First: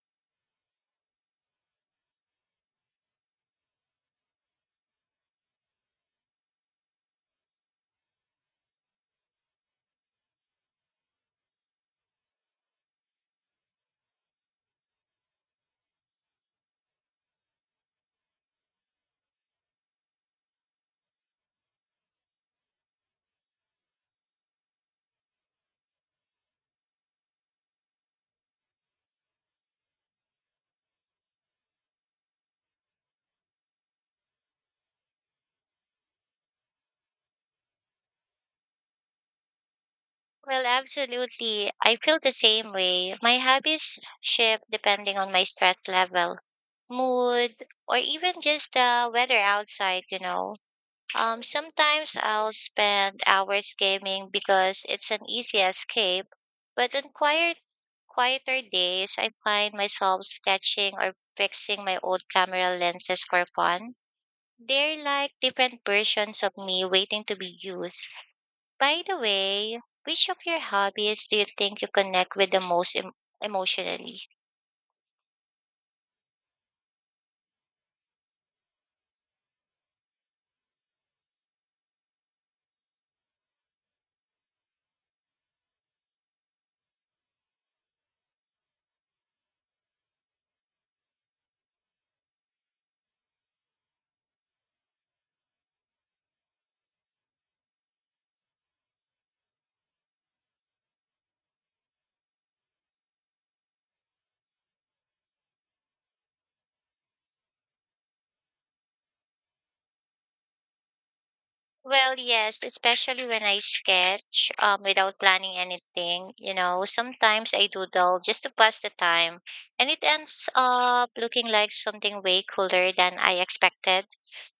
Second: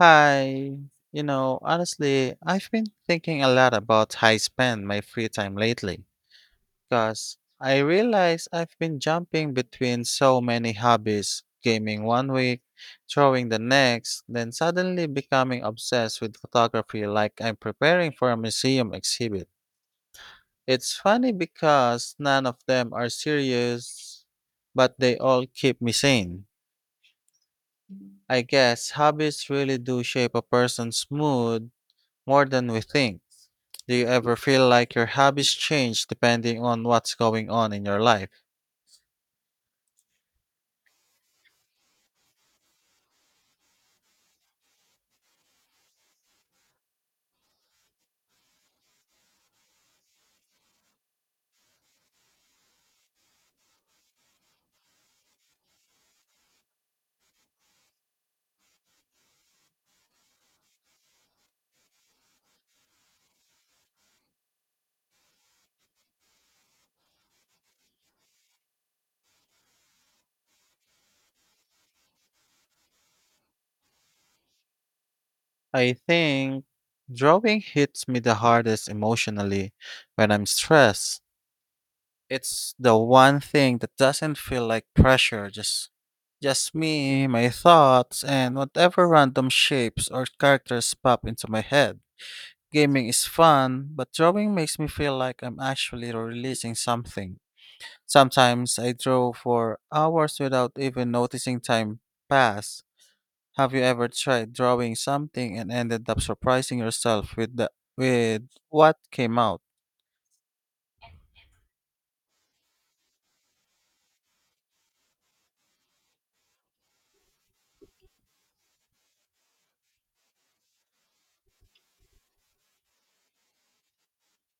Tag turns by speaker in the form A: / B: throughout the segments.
A: Hi. You know, honestly, I've been thinking a lot about how I spend my free time lately because I realize I've been jumping between so many hobbies, gaming one week, drawing the next, then suddenly becoming obsessed with photography like I'm preparing for a museum exhibit. It's funny because none of them are serious, but they all keep me sane. I guess hobbies really do shape a person's mood more than we think. Do you ever feel like your hobbies change depending on what's going on in your life?
B: Well, absolutely. I feel the same way. My hobbies shift depending on my stress level, mood, or even just the weather outside, sometimes I'll spend hours gaming because it's an easy escape, but on quieter days, I find myself sketching or fixing my old camera lenses for fun. They're like different versions of me waiting to be used. By the way, which of your hobbies do you think you connect with the most emotionally?
A: I think drawing hits me the hardest emotionally when I'm stressed. It's the one thing that doesn't feel like pressure, just me, my thoughts, and whatever random shapes or characters pop into my head. Gaming is fun, but drawing makes me feel like I'm actually releasing something. Sometimes I draw for hours without even noticing time pass. Have you ever tried drawing something and ended up surprising yourself with the with what came out?
B: Well, yes, especially when I sketch without planning anything. You know, sometimes I doodle just to pass the time, and it ends up looking like something way cooler than I expected.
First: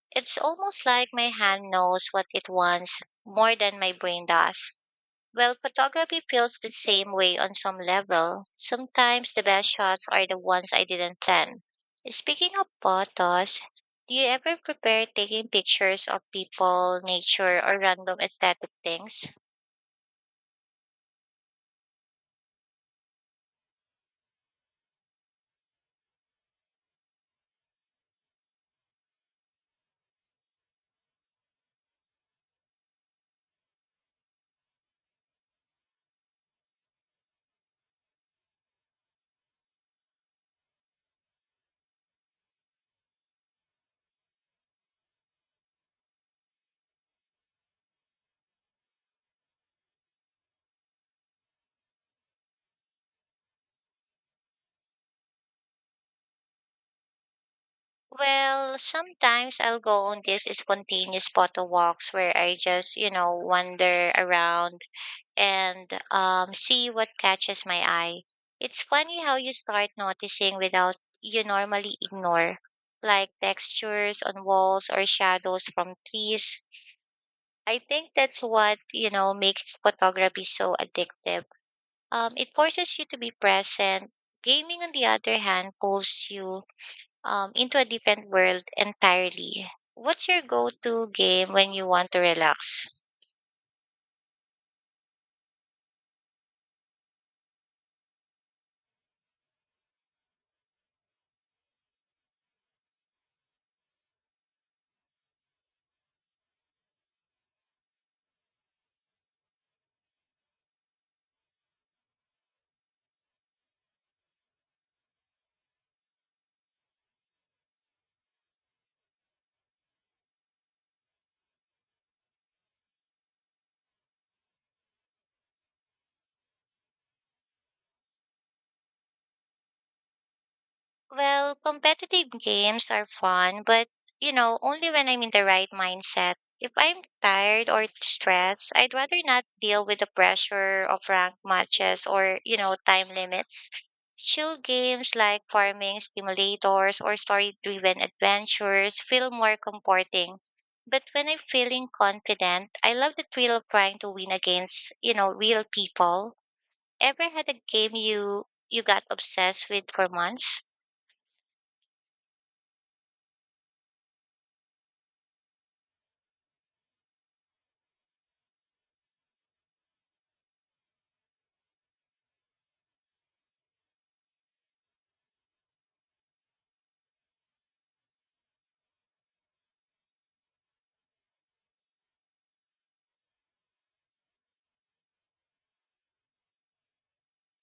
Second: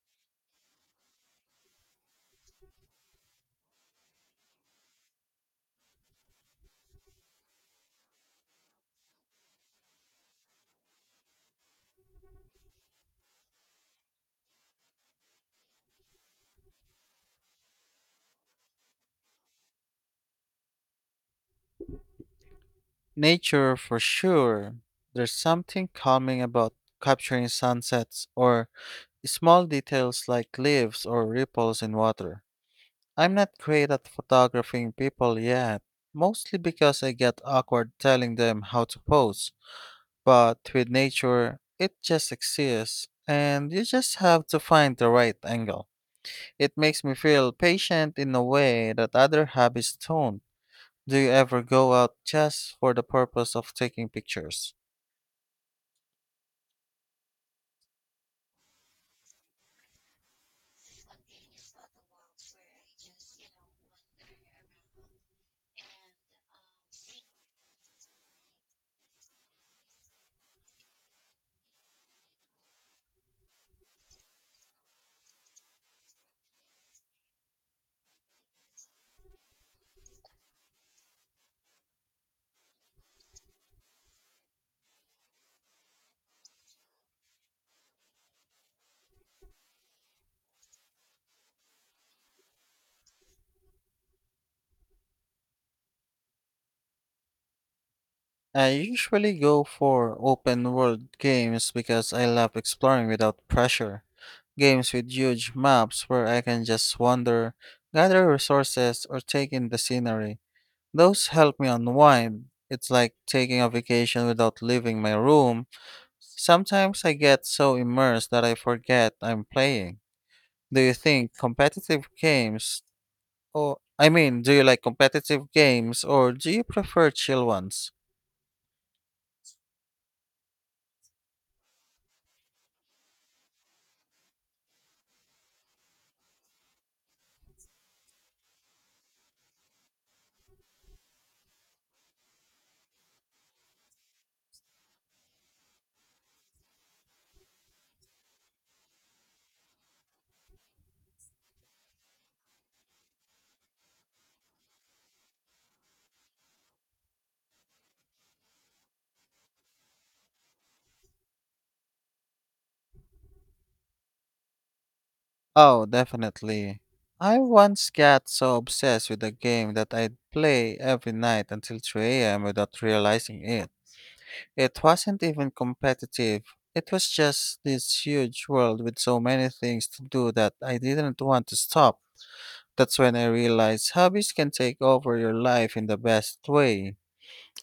B: It's almost like my hand knows what it wants more than my brain does. Well, photography feels the same way on some level. Sometimes the best shots are the ones I didn't plan. Speaking of photos, do you ever prepare taking pictures of people, nature, or random aesthetic things?
A: Nature for sure. There's something calming about capturing sunsets or small details like leaves or ripples in water. I'm not great at photographing people yet, mostly because I get awkward telling them how to pose. But with nature, it just exists, and you just have to find the right angle. It makes me feel patient in a way that other hobbies don't. Do you ever go out just for the purpose of taking pictures?
B: Well, sometimes I'll go on these spontaneous photo walks where I just, you know, wander around and see what catches my eye. It's funny how you start noticing without you normally ignore, like textures on walls or shadows from trees. I think that's what, you know, makes photography so addictive. It forces you to be present. Gaming, on the other hand, pulls you into a different world entirely. What's your go to game when you want to relax?
A: I usually go for open world games because I love exploring without pressure. Games with huge maps where I can just wander, gather resources, or take in the scenery. Those help me unwind. It's like taking a vacation without leaving my room. Sometimes I get so immersed that I forget I'm playing. Do you think competitive games or I mean, do you like competitive games or do you prefer chill ones?
B: Well, competitive games are fun, but you know, only when I'm in the right mindset. If I'm tired or stressed, I'd rather not deal with the pressure of ranked matches or, you know, time limits. Chill games like farming simulators or story-driven adventures feel more comforting. But when I'm feeling confident, I love the thrill of trying to win against, you know, real people. Ever had a game you got obsessed with for months?
A: Oh, definitely. I once got so obsessed with a game that I'd play every night until 3 a.m. without realizing it. It wasn't even competitive. It was just this huge world with so many things to do that I didn't want to stop. That's when I realized hobbies can take over your life in the best way.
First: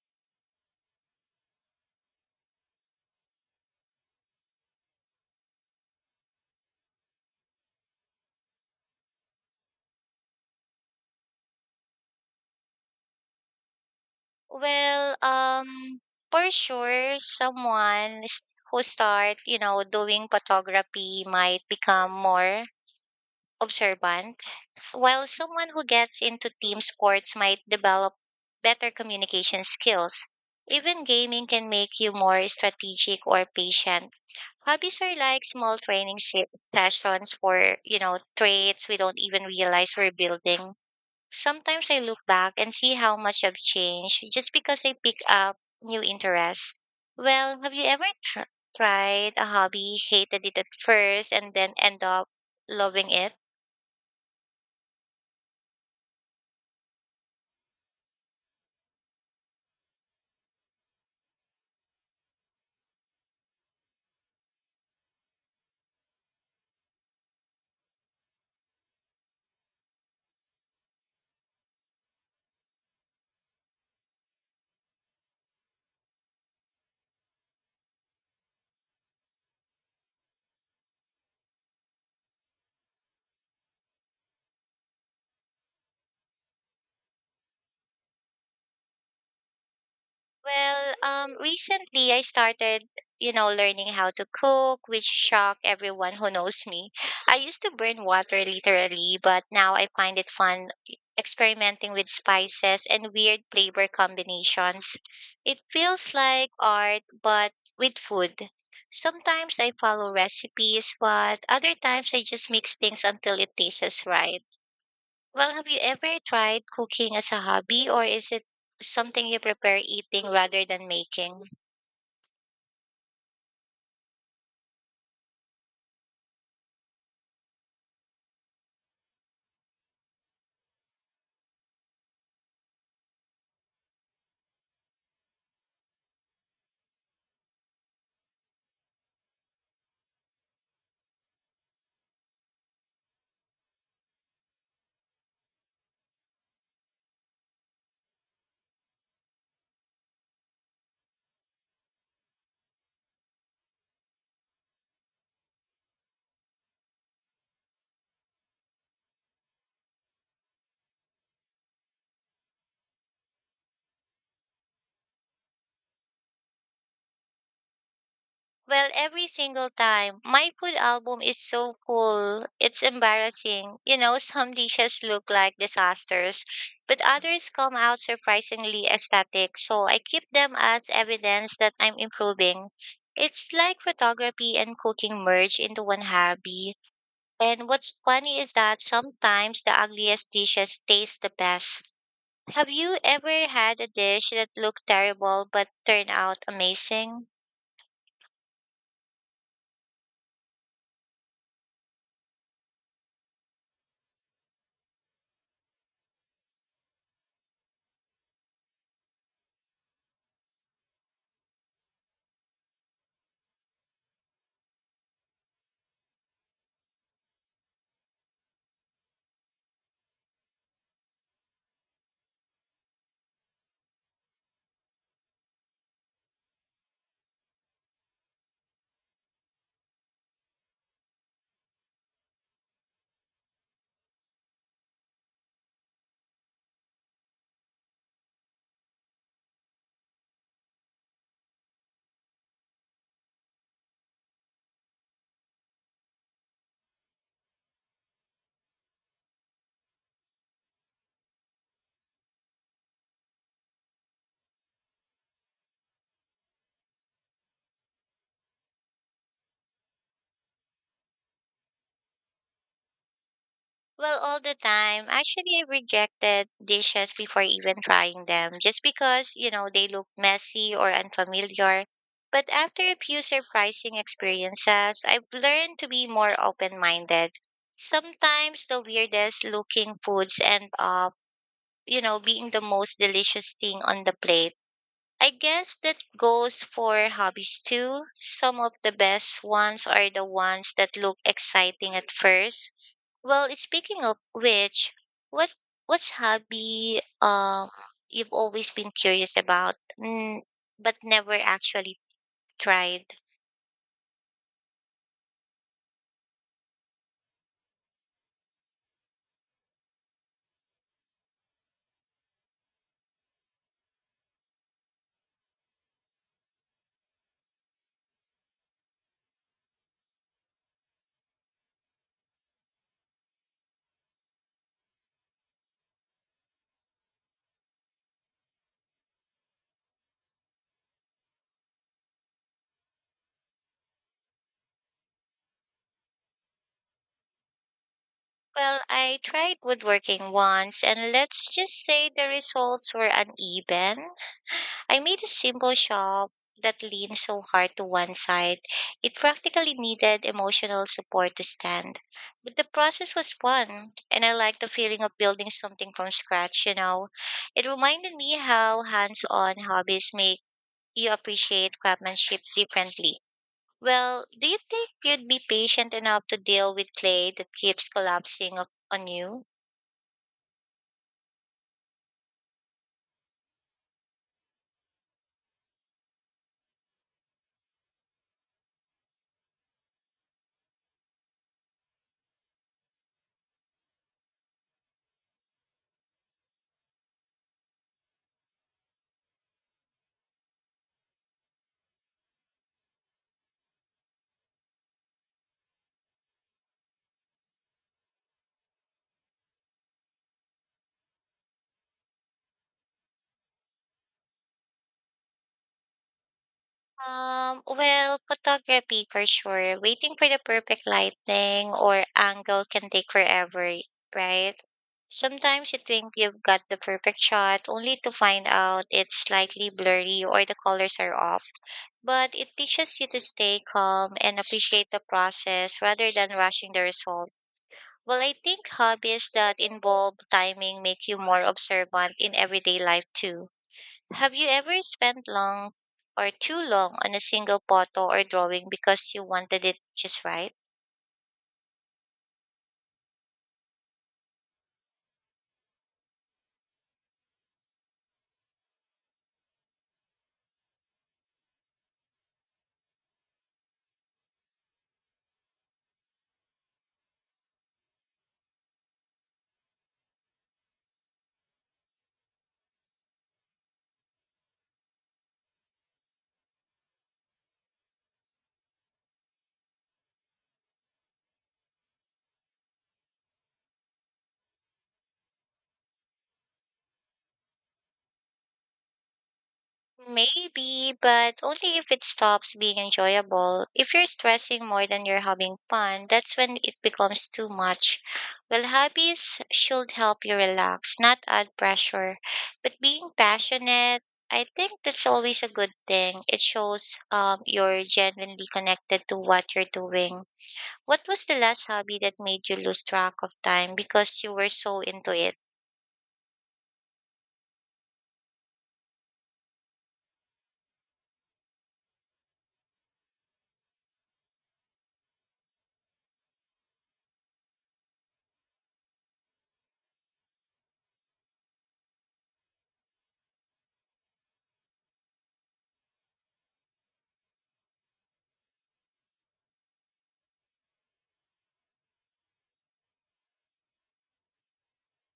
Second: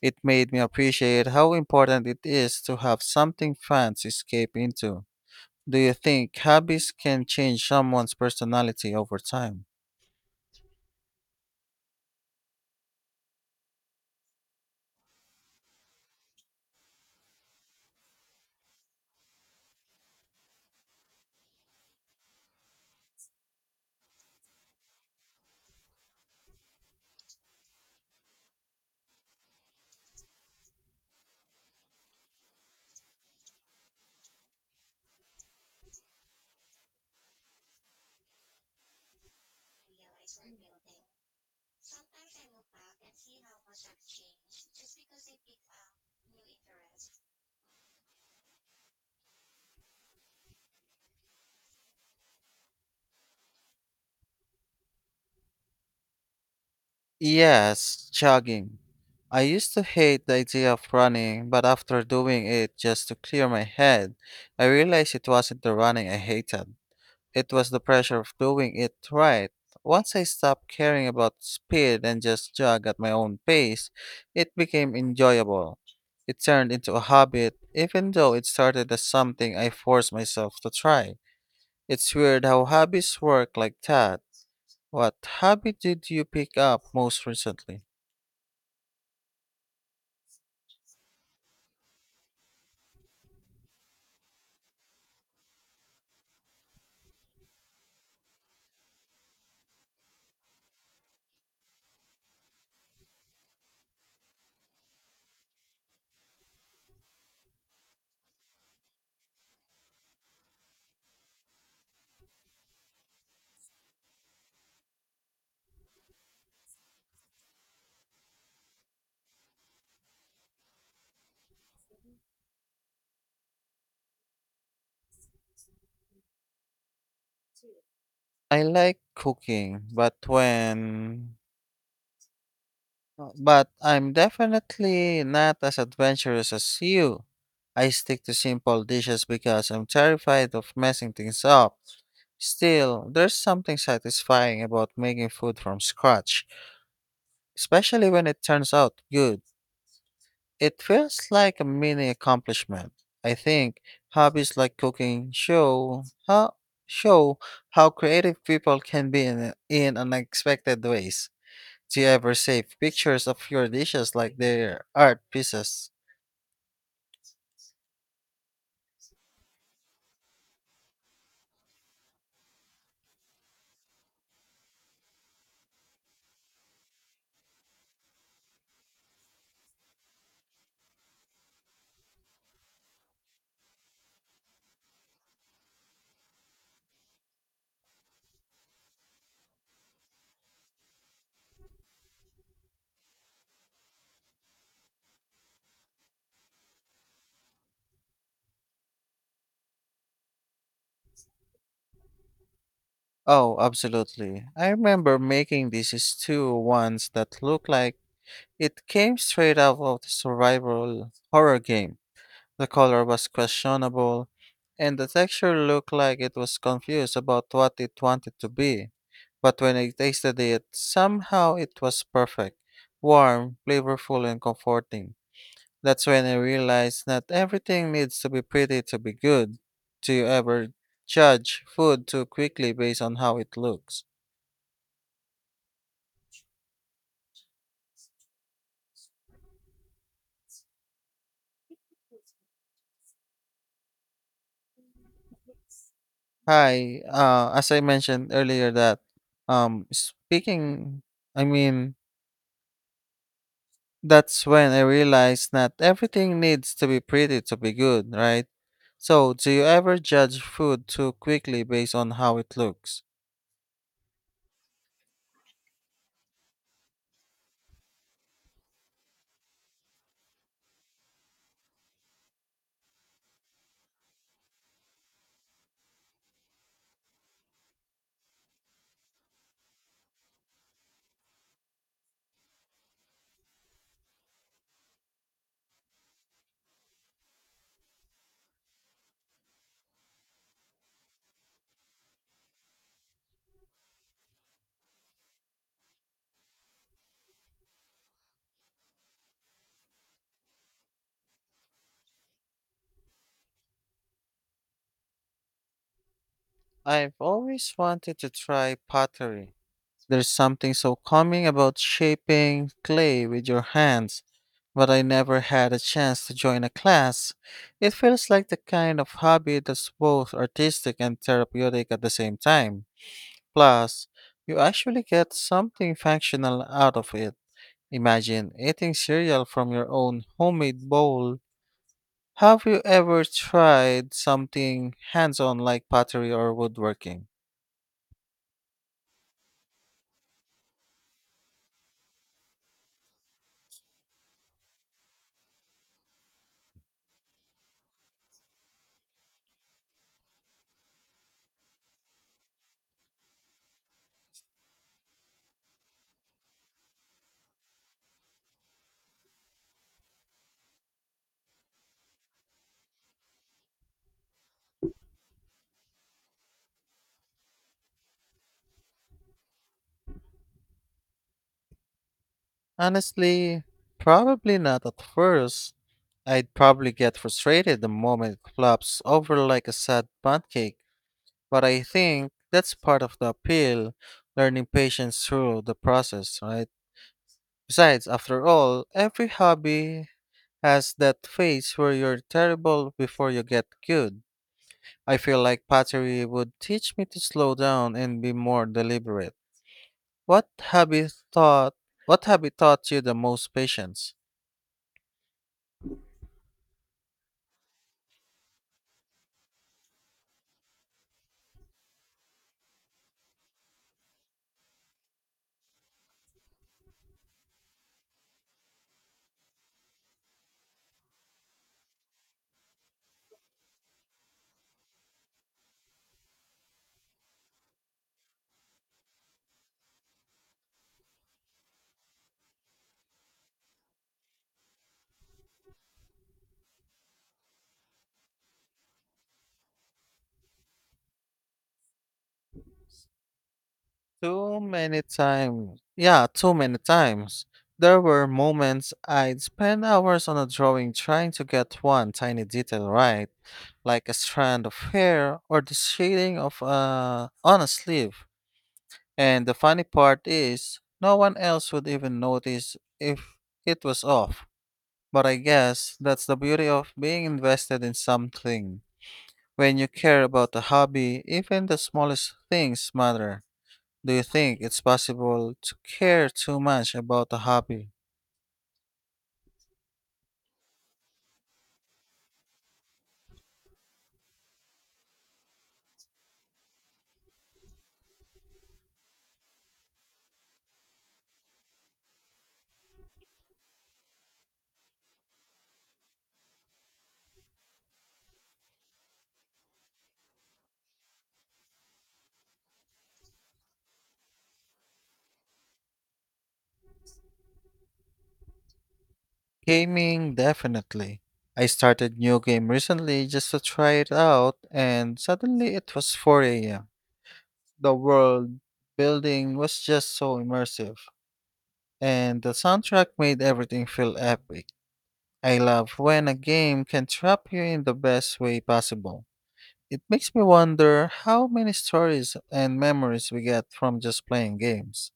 A: It made me appreciate how important it is to have something fun to escape into. Do you think hobbies can change someone's personality over time?
B: Well, um, for sure, someone who start, you know, doing photography might become more observant, while someone who gets into team sports might develop better communication skills. Even gaming can make you more strategic or patient. Hobbies are like small training sessions for, you know, traits we don't even realize we're building. Sometimes I look back and see how much I've changed just because I pick up new interests. Well, have you ever tried a hobby, hated it at first, and then end up loving it?
A: Yes, jogging. I used to hate the idea of running, but after doing it just to clear my head, I realized it wasn't the running I hated. It was the pressure of doing it right. Once I stopped caring about speed and just jog at my own pace, it became enjoyable. It turned into a habit, even though it started as something I forced myself to try. It's weird how hobbies work like that. What hobby did you pick up most recently?
B: Recently I started, you know, learning how to cook, which shocked everyone who knows me. I used to burn water literally, but now I find it fun experimenting with spices and weird flavor combinations. It feels like art, but with food. Sometimes I follow recipes, but other times I just mix things until it tastes right. Well, have you ever tried cooking as a hobby, or is it something you prepare eating rather than making?
A: I like cooking, but when but I'm definitely not as adventurous as you. I stick to simple dishes because I'm terrified of messing things up. Still, there's something satisfying about making food from scratch, especially when it turns out good. It feels like a mini accomplishment. I think hobbies like cooking show how creative people can be in unexpected ways. Do you ever save pictures of your dishes like they're art pieces?
B: Well, every single time. My food album is so full, it's embarrassing. You know, some dishes look like disasters, but others come out surprisingly aesthetic, so I keep them as evidence that I'm improving. It's like photography and cooking merge into one hobby. And what's funny is that sometimes the ugliest dishes taste the best. Have you ever had a dish that looked terrible but turned out amazing?
A: Oh, absolutely. I remember making this stew once that looked like it came straight out of the survival horror game. The color was questionable, and the texture looked like it was confused about what it wanted to be. But when I tasted it, somehow it was perfect, warm, flavorful, and comforting. That's when I realized not everything needs to be pretty to be good. Do you ever judge food too quickly based on how it looks? Hi, as I mentioned earlier um speaking I mean that's when I realized not everything needs to be pretty to be good, right? So, do you ever judge food too quickly based on how it looks?
B: Well, all the time. Actually, I rejected dishes before even trying them just because, you know, they looked messy or unfamiliar. But after a few surprising experiences, I've learned to be more open minded. Sometimes the weirdest looking foods end up, you know, being the most delicious thing on the plate. I guess that goes for hobbies too. Some of the best ones are the ones that look exciting at first. Well, speaking of which, what what's hobby you've always been curious about, mm, but never actually tried?
A: I've always wanted to try pottery. There's something so calming about shaping clay with your hands, but I never had a chance to join a class. It feels like the kind of hobby that's both artistic and therapeutic at the same time. Plus, you actually get something functional out of it. Imagine eating cereal from your own homemade bowl. Have you ever tried something hands on like pottery or woodworking?
B: Well, I tried woodworking once, and let's just say the results were uneven. I made a simple shop that leaned so hard to one side it practically needed emotional support to stand. But the process was fun, and I liked the feeling of building something from scratch, you know. It reminded me how hands on hobbies make you appreciate craftsmanship differently. Well, do you think you'd be patient enough to deal with clay that keeps collapsing up on you?
A: Honestly, probably not at first. I'd probably get frustrated the moment it flops over like a sad pancake, but I think that's part of the appeal, learning patience through the process, right? Besides, after all, every hobby has that phase where you're terrible before you get good. I feel like pottery would teach me to slow down and be more deliberate. What hobby thought what hobby taught you the most patience?
B: Photography for sure. Waiting for the perfect lighting or angle can take forever, right? Sometimes you think you've got the perfect shot only to find out it's slightly blurry or the colors are off. But it teaches you to stay calm and appreciate the process rather than rushing the result. Well, I think hobbies that involve timing make you more observant in everyday life too. Have you ever spent long or too long on a single photo or drawing because you wanted it just right?
A: Too many times. Yeah, too many times. There were moments I'd spend hours on a drawing trying to get one tiny detail right, like a strand of hair or the shading of a on a sleeve. And the funny part is, no one else would even notice if it was off. But I guess that's the beauty of being invested in something. When you care about a hobby, even the smallest things matter. Do you think it's possible to care too much about a hobby?
B: Maybe, but only if it stops being enjoyable. If you're stressing more than you're having fun, that's when it becomes too much. Well, hobbies should help you relax, not add pressure. But being passionate, I think that's always a good thing. It shows you're genuinely connected to what you're doing. What was the last hobby that made you lose track of time because you were so into it?
A: Gaming, definitely. I started new game recently just to try it out and suddenly it was 4 a.m. The world building was just so immersive and the soundtrack made everything feel epic. I love when a game can trap you in the best way possible. It makes me wonder how many stories and memories we get from just playing games.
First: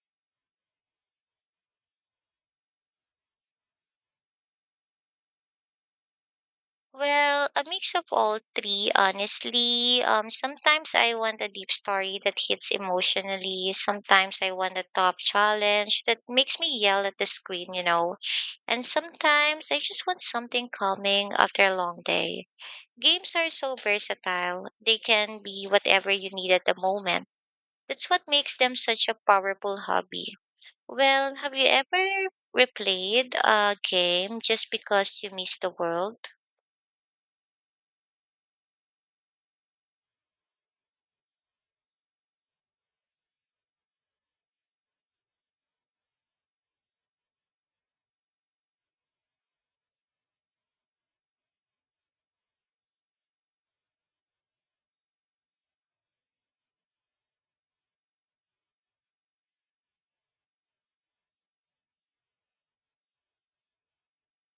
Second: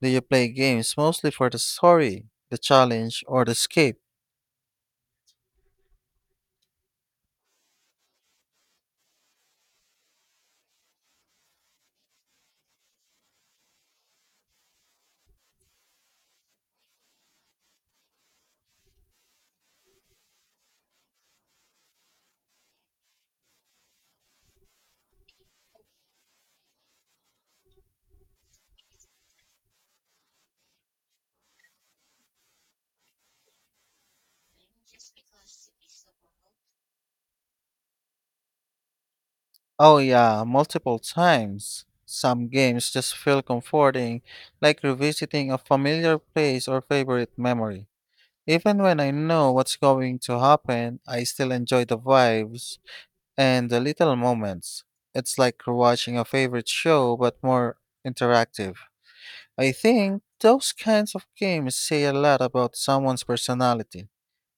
A: Do you play games mostly for the story, the challenge, or the escape?
B: A mix of all three, honestly. Sometimes I want a deep story that hits emotionally. Sometimes I want a top challenge that makes me yell at the screen, you know. And sometimes I just want something calming after a long day. Games are so versatile. They can be whatever you need at the moment. That's what makes them such a powerful hobby. Well, have you ever replayed a game just because you miss the world?
A: Oh, yeah, multiple times. Some games just feel comforting, like revisiting a familiar place or favorite memory. Even when I know what's going to happen, I still enjoy the vibes and the little moments. It's like watching a favorite show, but more interactive. I think those kinds of games say a lot about someone's personality.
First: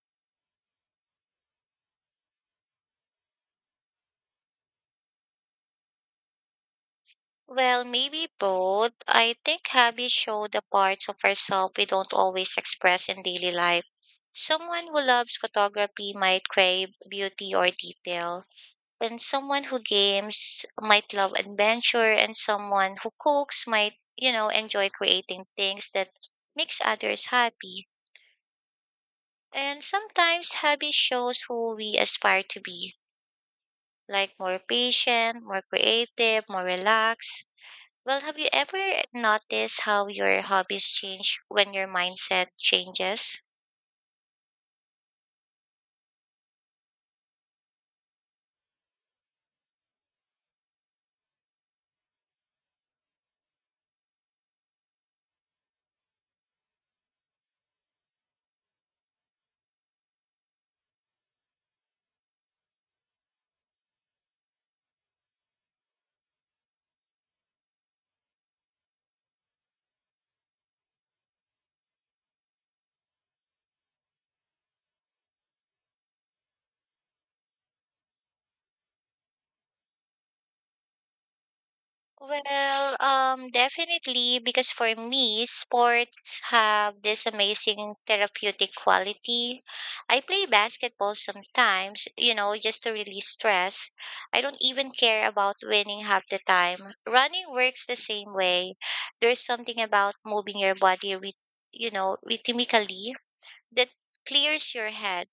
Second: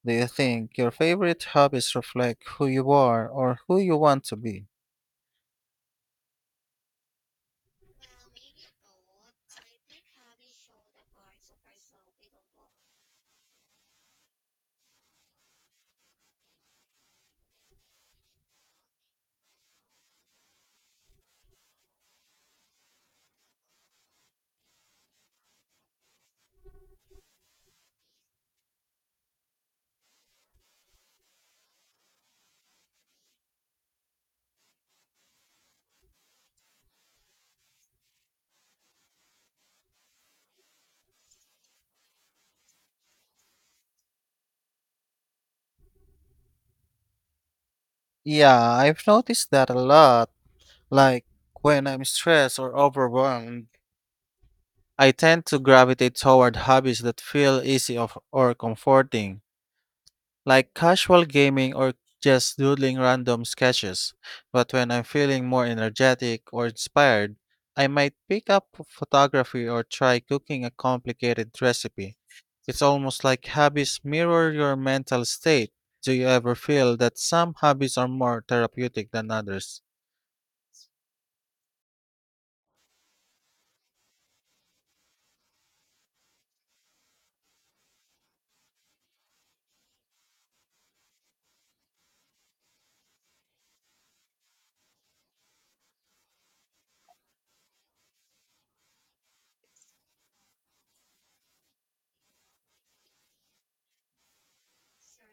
A: Do you think your favorite hobbies reflect who you are or who you want to be?
B: Well, maybe both. I think hobbies show the parts of ourselves we don't always express in daily life. Someone who loves photography might crave beauty or detail, and someone who games might love adventure, and someone who cooks might, you know, enjoy creating things that makes others happy. And sometimes hobby shows who we aspire to be like more patient, more creative, more relaxed. Well, have you ever noticed how your hobbies change when your mindset changes?
A: Yeah, I've noticed that a lot. Like when I'm stressed or overwhelmed, I tend to gravitate toward hobbies that feel easy or comforting, like casual gaming or just doodling random sketches. But when I'm feeling more energetic or inspired, I might pick up photography or try cooking a complicated recipe. It's almost like hobbies mirror your mental state. Do you ever feel that some hobbies are more therapeutic than others?
B: Definitely, because for me, sports have this amazing therapeutic quality. I play basketball sometimes, you know, just to release stress. I don't even care about winning half the time. Running works the same way. There's something about moving your body with, you know, rhythmically that clears your head.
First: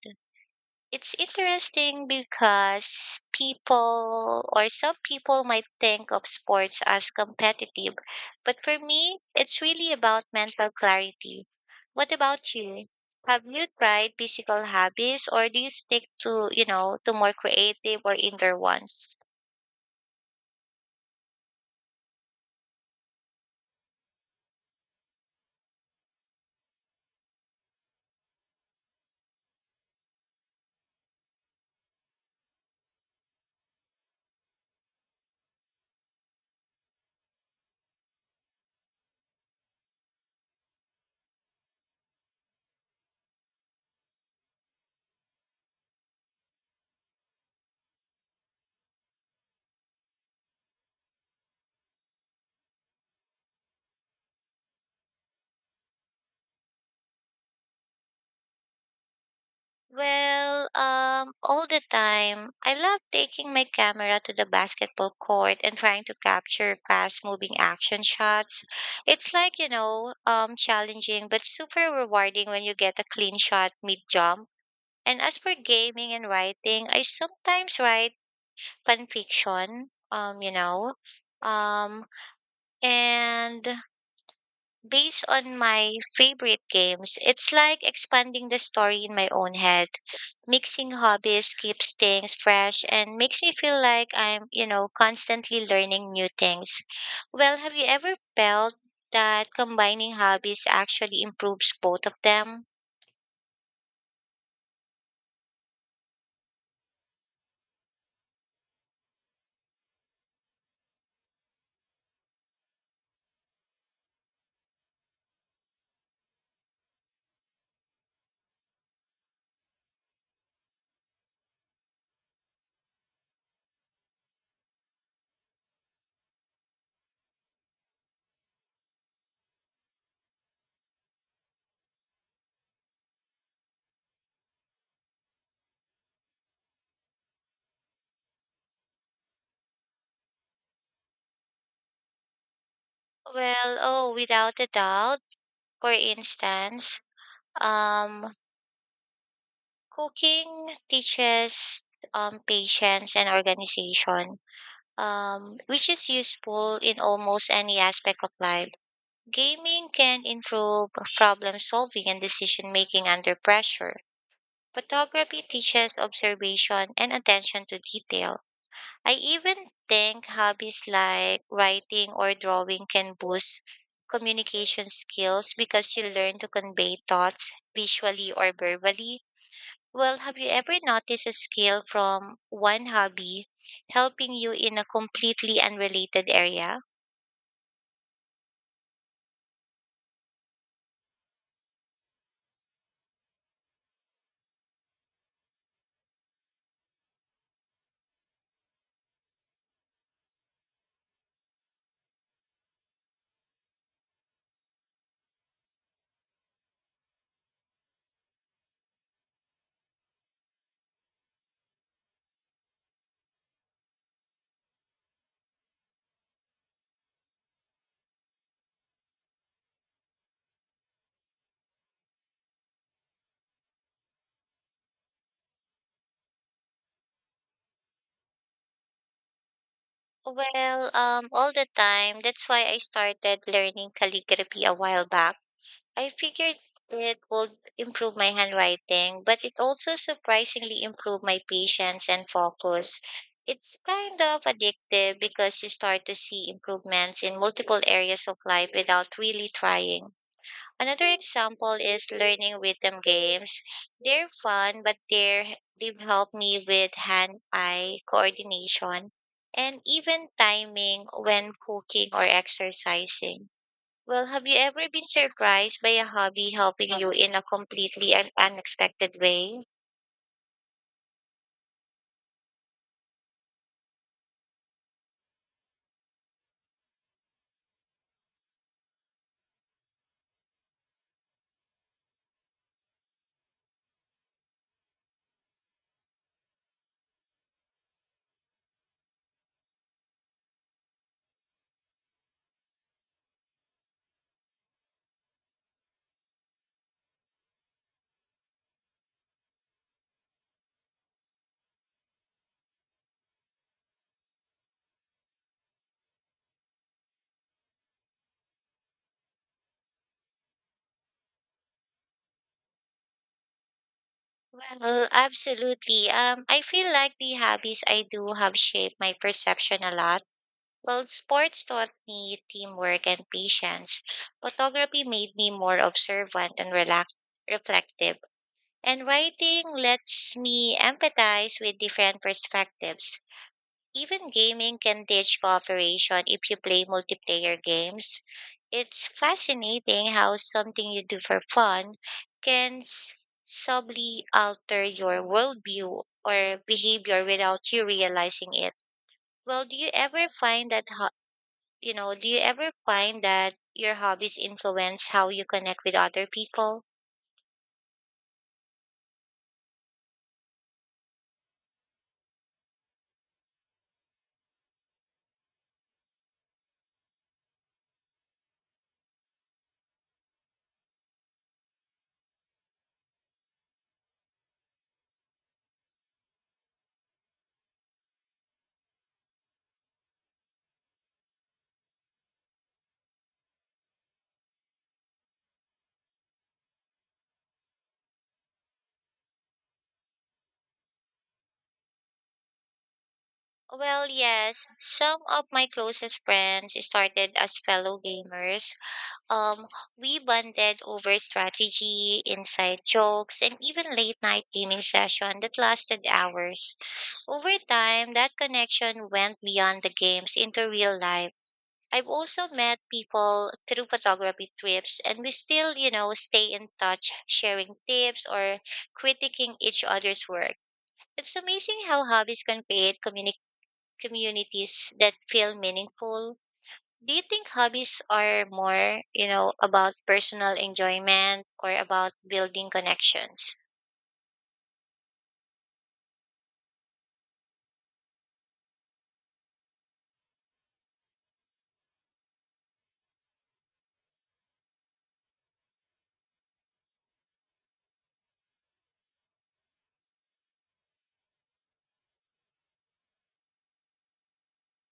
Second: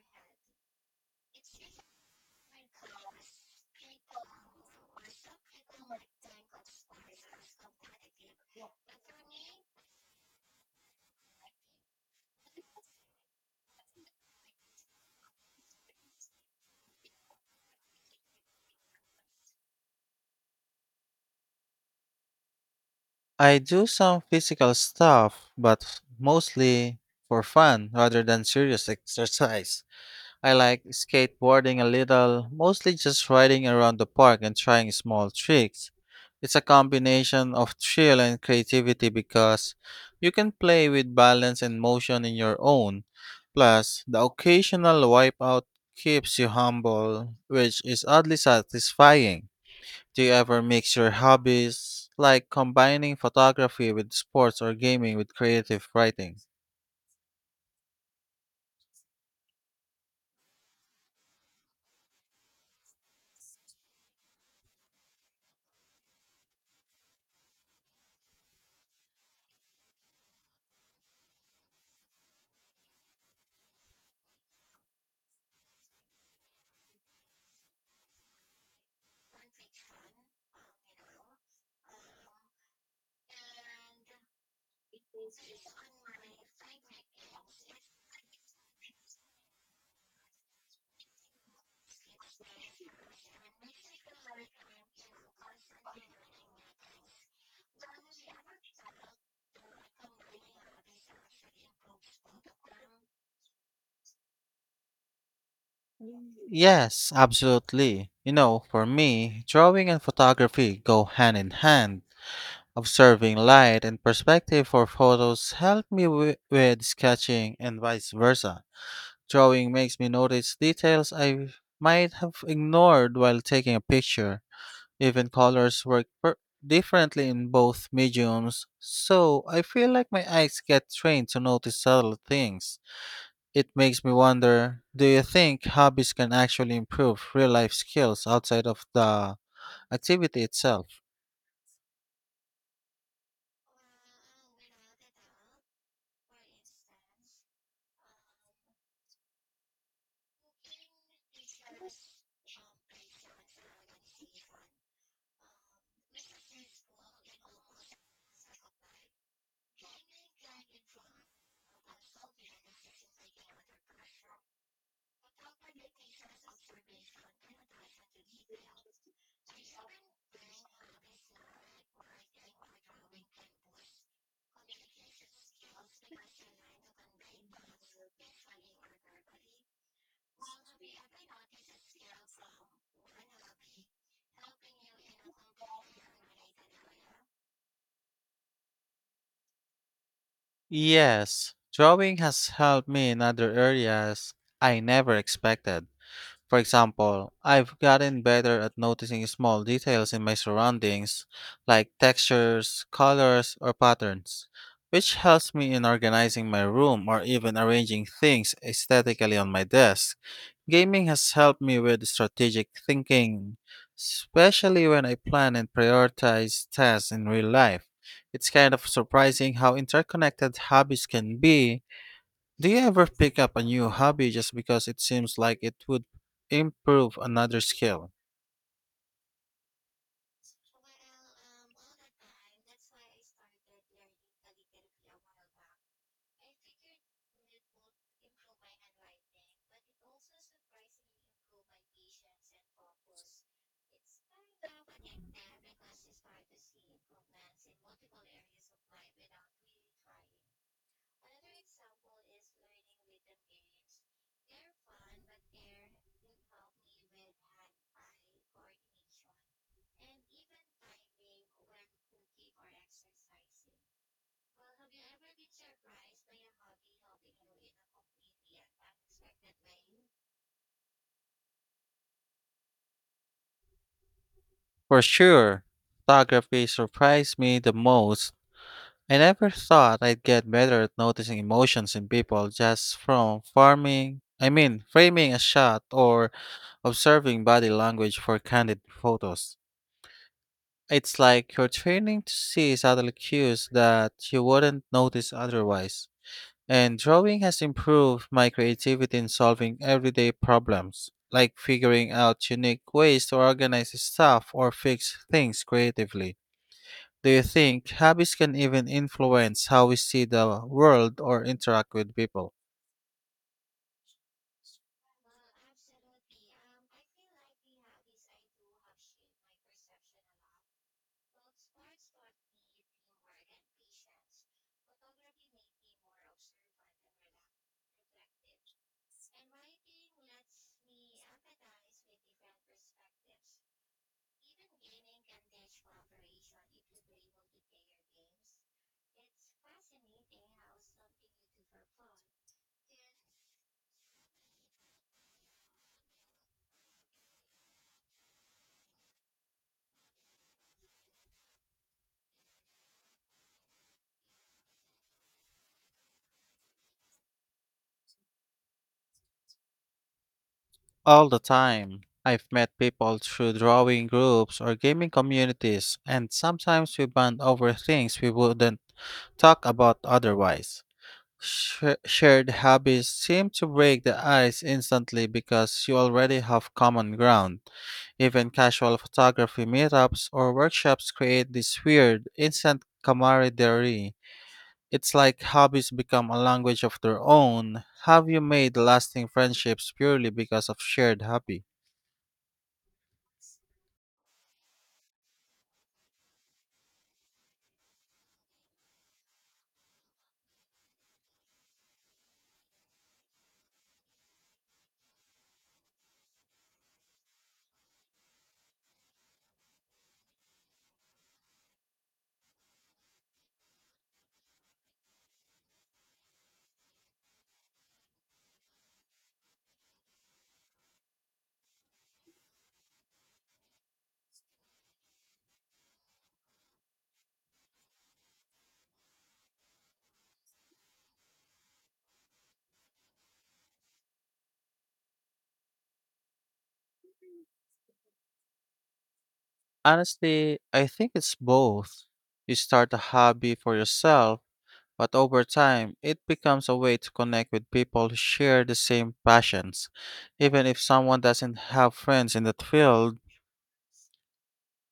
B: It's interesting because people or some people might think of sports as competitive, but for me, it's really about mental clarity. What about you? Have you tried physical hobbies or do you stick to, you know, to more creative or indoor ones?
A: I do some physical stuff, but mostly for fun rather than serious exercise. I like skateboarding a little, mostly just riding around the park and trying small tricks. It's a combination of thrill and creativity because you can play with balance and motion in your own. Plus, the occasional wipeout keeps you humble, which is oddly satisfying. Do you ever mix your hobbies, like combining photography with sports or gaming with creative writing?
B: All the time. I love taking my camera to the basketball court and trying to capture fast moving action shots. It's like, you know, challenging but super rewarding when you get a clean shot mid jump. And as for gaming and writing, I sometimes write fan fiction, you know, um, and based on my favorite games, it's like expanding the story in my own head. Mixing hobbies keeps things fresh and makes me feel like I'm, you know, constantly learning new things. Well, have you ever felt that combining hobbies actually improves both of them?
A: Yes, absolutely. You know, for me, drawing and photography go hand in hand. Observing light and perspective for photos help me with sketching and vice versa. Drawing makes me notice details I might have ignored while taking a picture. Even colors work differently in both mediums, so I feel like my eyes get trained to notice subtle things. It makes me wonder, do you think hobbies can actually improve real life skills outside of the activity itself?
B: Well, oh, without a doubt. For instance, um, cooking teaches patience and organization which is useful in almost any aspect of life. Gaming can improve problem solving and decision making under pressure. Photography teaches observation and attention to detail. I even think hobbies like writing or drawing can boost communication skills because you learn to convey thoughts visually or verbally. Well, have you ever noticed a skill from one hobby helping you in a completely unrelated area?
A: Yes, drawing has helped me in other areas I never expected. For example, I've gotten better at noticing small details in my surroundings, like textures, colors, or patterns, which helps me in organizing my room or even arranging things aesthetically on my desk. Gaming has helped me with strategic thinking, especially when I plan and prioritize tasks in real life. It's kind of surprising how interconnected hobbies can be. Do you ever pick up a new hobby just because it seems like it would improve another skill?
B: All the time. That's why I started learning calligraphy a while back. I figured it would improve my handwriting, but it also surprisingly improved my patience and focus. It's kind of addictive because you start to see improvements in multiple areas of life without really trying. Another example is learning rhythm games. They're fun, but they've helped me with hand-eye coordination and even timing when cooking or exercising. Well, have you ever been surprised by a hobby helping you in a completely and unexpected way?
A: For sure, photography surprised me the most. I never thought I'd get better at noticing emotions in people just from I mean, framing a shot or observing body language for candid photos. It's like you're training to see subtle cues that you wouldn't notice otherwise. And drawing has improved my creativity in solving everyday problems, like figuring out unique ways to organize stuff or fix things creatively. Do you think hobbies can even influence how we see the world or interact with people?
B: Well, absolutely. I feel like the hobbies I do have shaped my perception a lot. Well, sports taught me teamwork and patience. Photography made me more observant and reflective. And writing lets me empathize with different perspectives. Even gaming can teach cooperation if you play multiplayer games. It's fascinating how something you do for fun can subtly alter your worldview or behavior without you realizing it. Well, do you ever find that your hobbies influence how you connect with other people?
A: All the time. I've met people through drawing groups or gaming communities, and sometimes we bond over things we wouldn't talk about otherwise. Shared hobbies seem to break the ice instantly because you already have common ground. Even casual photography meetups or workshops create this weird, instant camaraderie. It's like hobbies become a language of their own. Have you made lasting friendships purely because of shared hobby?
B: Well, yes. Some of my closest friends started as fellow gamers. Um, we bonded over strategy, inside jokes, and even late night gaming session that lasted hours. Over time, that connection went beyond the games into real life. I've also met people through photography trips and we still, you know, stay in touch, sharing tips or critiquing each other's work. It's amazing how hobbies can create communities that feel meaningful. Do you think hobbies are more, you know, about personal enjoyment or about building connections?
A: Honestly, I think it's both. You start a hobby for yourself, but over time, it becomes a way to connect with people who share the same passions. Even if someone doesn't have friends in that field,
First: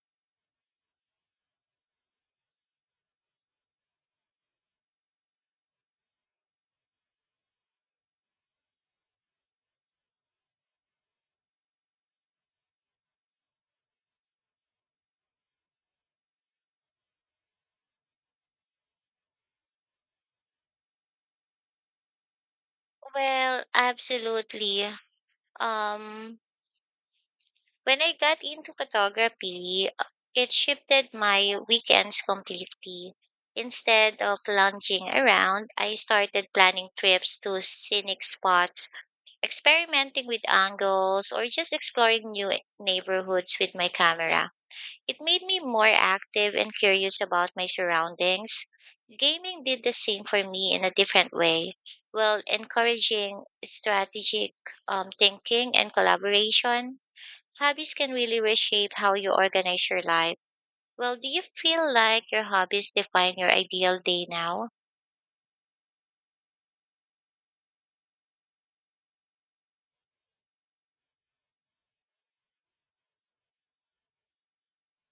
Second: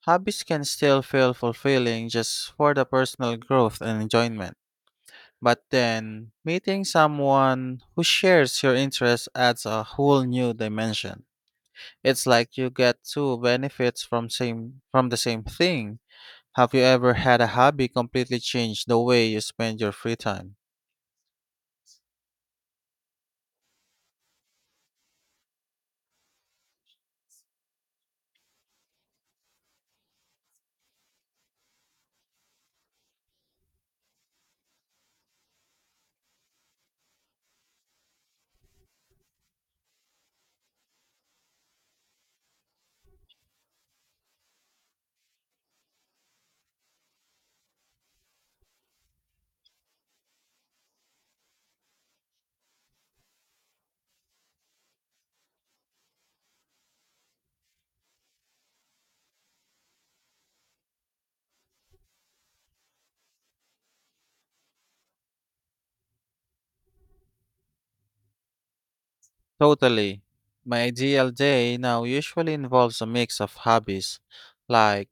A: hobbies can still feel fulfilling just for the personal growth and enjoyment. But then, meeting someone who shares your interests adds a whole new dimension. It's like you get two benefits from the same thing. Have you ever had a hobby completely change the way you spend your free time?
B: Well, absolutely. Um When I got into photography, it shifted my weekends completely. Instead of lounging around, I started planning trips to scenic spots, experimenting with angles, or just exploring new neighborhoods with my camera. It made me more active and curious about my surroundings. Gaming did the same for me in a different way, while encouraging strategic thinking and collaboration. Hobbies can really reshape how you organize your life. Well, do you feel like your hobbies define your ideal day now?
A: Totally. My ideal day now usually involves a mix of hobbies. Like,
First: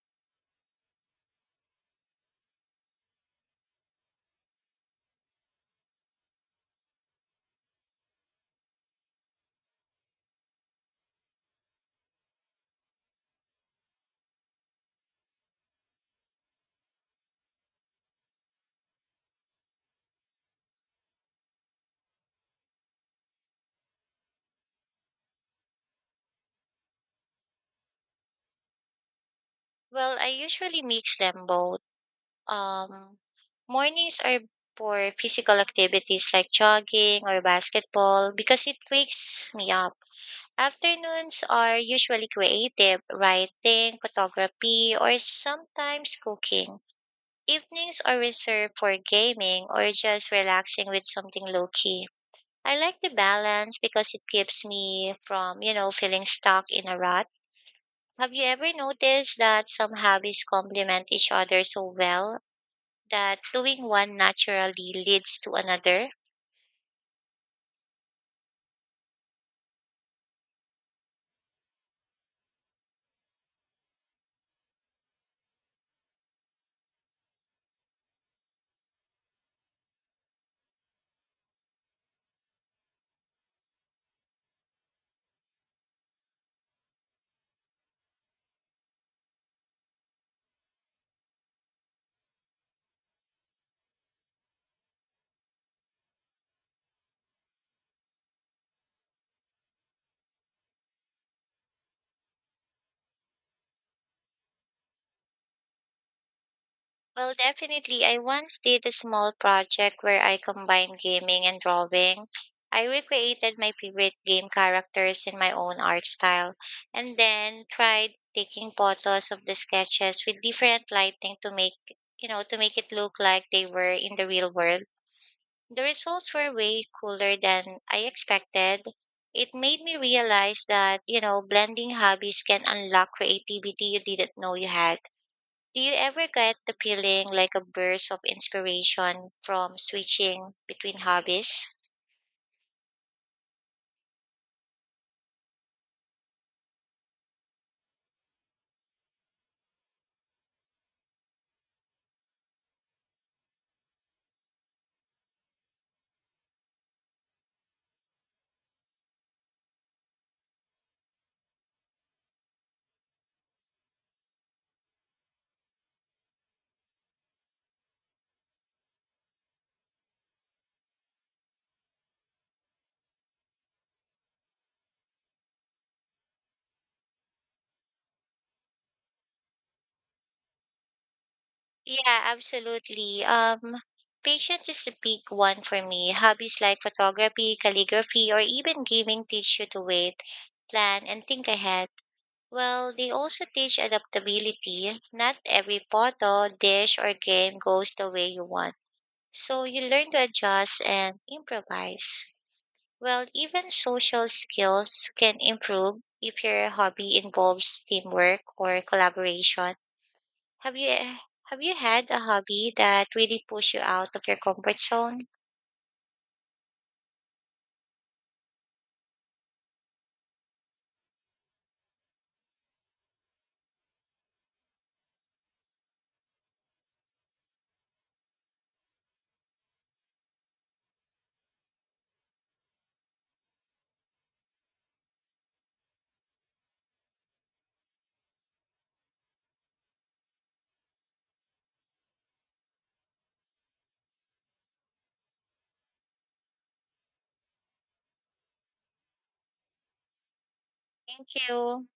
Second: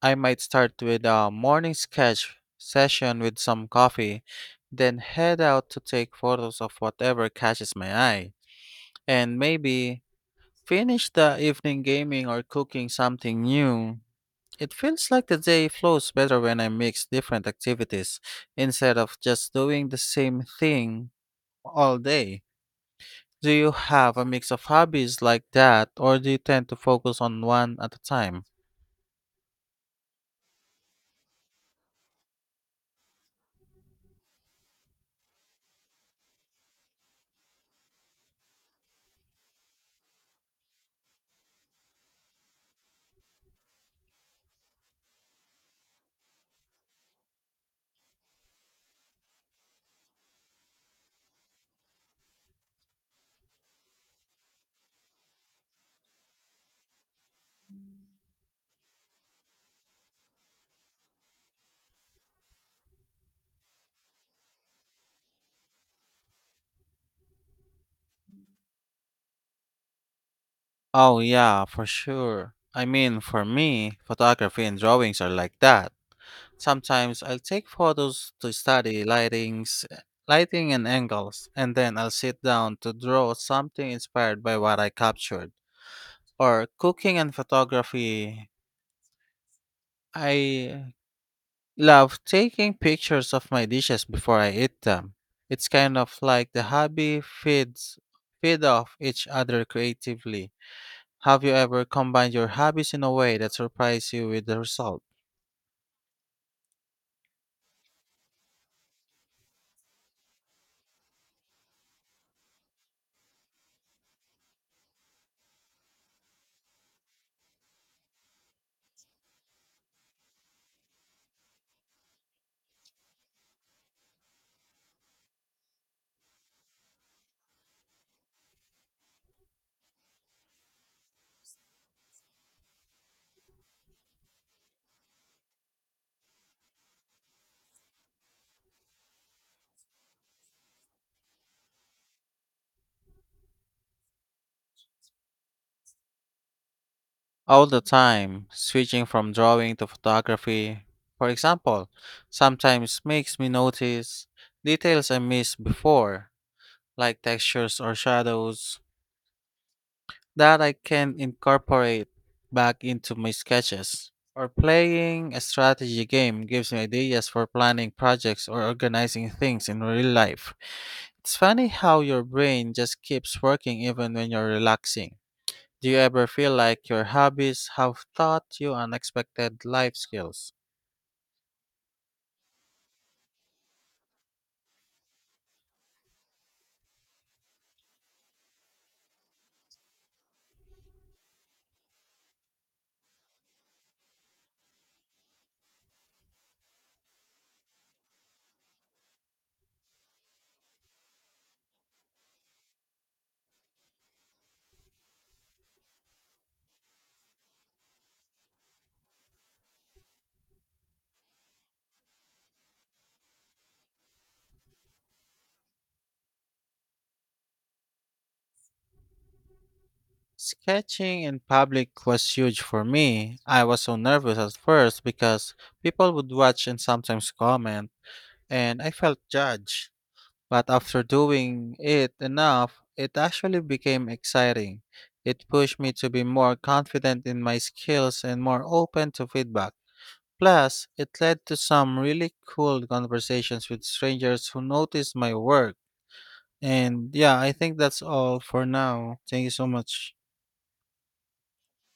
A: I might start with a morning sketch session with some coffee, then head out to take photos of whatever catches my eye, and maybe finish the evening gaming or cooking something new. It feels like the day flows better when I mix different activities instead of just doing the same thing all day. Do you have a mix of hobbies like that, or do you tend to focus on one at a time?
B: Well, I usually mix them both. Um, mornings are for physical activities like jogging or basketball because it wakes me up. Afternoons are usually creative, writing, photography, or sometimes cooking. Evenings are reserved for gaming or just relaxing with something low key. I like the balance because it keeps me from, you know, feeling stuck in a rut. Have you ever noticed that some hobbies complement each other so well that doing one naturally leads to another?
A: Oh, yeah, for sure. I mean, for me, photography and drawings are like that. Sometimes I'll take photos to study lighting and angles, and then I'll sit down to draw something inspired by what I captured. Or cooking and photography, I love taking pictures of my dishes before I eat them. It's kind of like the hobby feed off each other creatively. Have you ever combined your hobbies in a way that surprised you with the result?
B: Well, definitely. I once did a small project where I combined gaming and drawing. I recreated my favorite game characters in my own art style and then tried taking photos of the sketches with different lighting to make, you know, to make it look like they were in the real world. The results were way cooler than I expected. It made me realize that, you know, blending hobbies can unlock creativity you didn't know you had. Do you ever get the feeling like a burst of inspiration from switching between hobbies?
A: All the time, switching from drawing to photography, for example, sometimes makes me notice details I missed before, like textures or shadows that I can incorporate back into my sketches. Or playing a strategy game gives me ideas for planning projects or organizing things in real life. It's funny how your brain just keeps working even when you're relaxing. Do you ever feel like your hobbies have taught you unexpected life skills?
B: Yeah, absolutely. Patience is the big one for me. Hobbies like photography, calligraphy, or even gaming teach you to wait, plan, and think ahead. Well, they also teach adaptability. Not every photo, dish, or game goes the way you want. So you learn to adjust and improvise. Well, even social skills can improve if your hobby involves teamwork or collaboration. Have you have you had a hobby that really pushed you out of your comfort zone?
A: Sketching in public was huge for me. I was so nervous at first because people would watch and sometimes comment, and I felt judged. But after doing it enough, it actually became exciting. It pushed me to be more confident in my skills and more open to feedback. Plus, it led to some really cool conversations with strangers who noticed my work. And yeah, I think that's all for now. Thank you so much.
B: Thank you.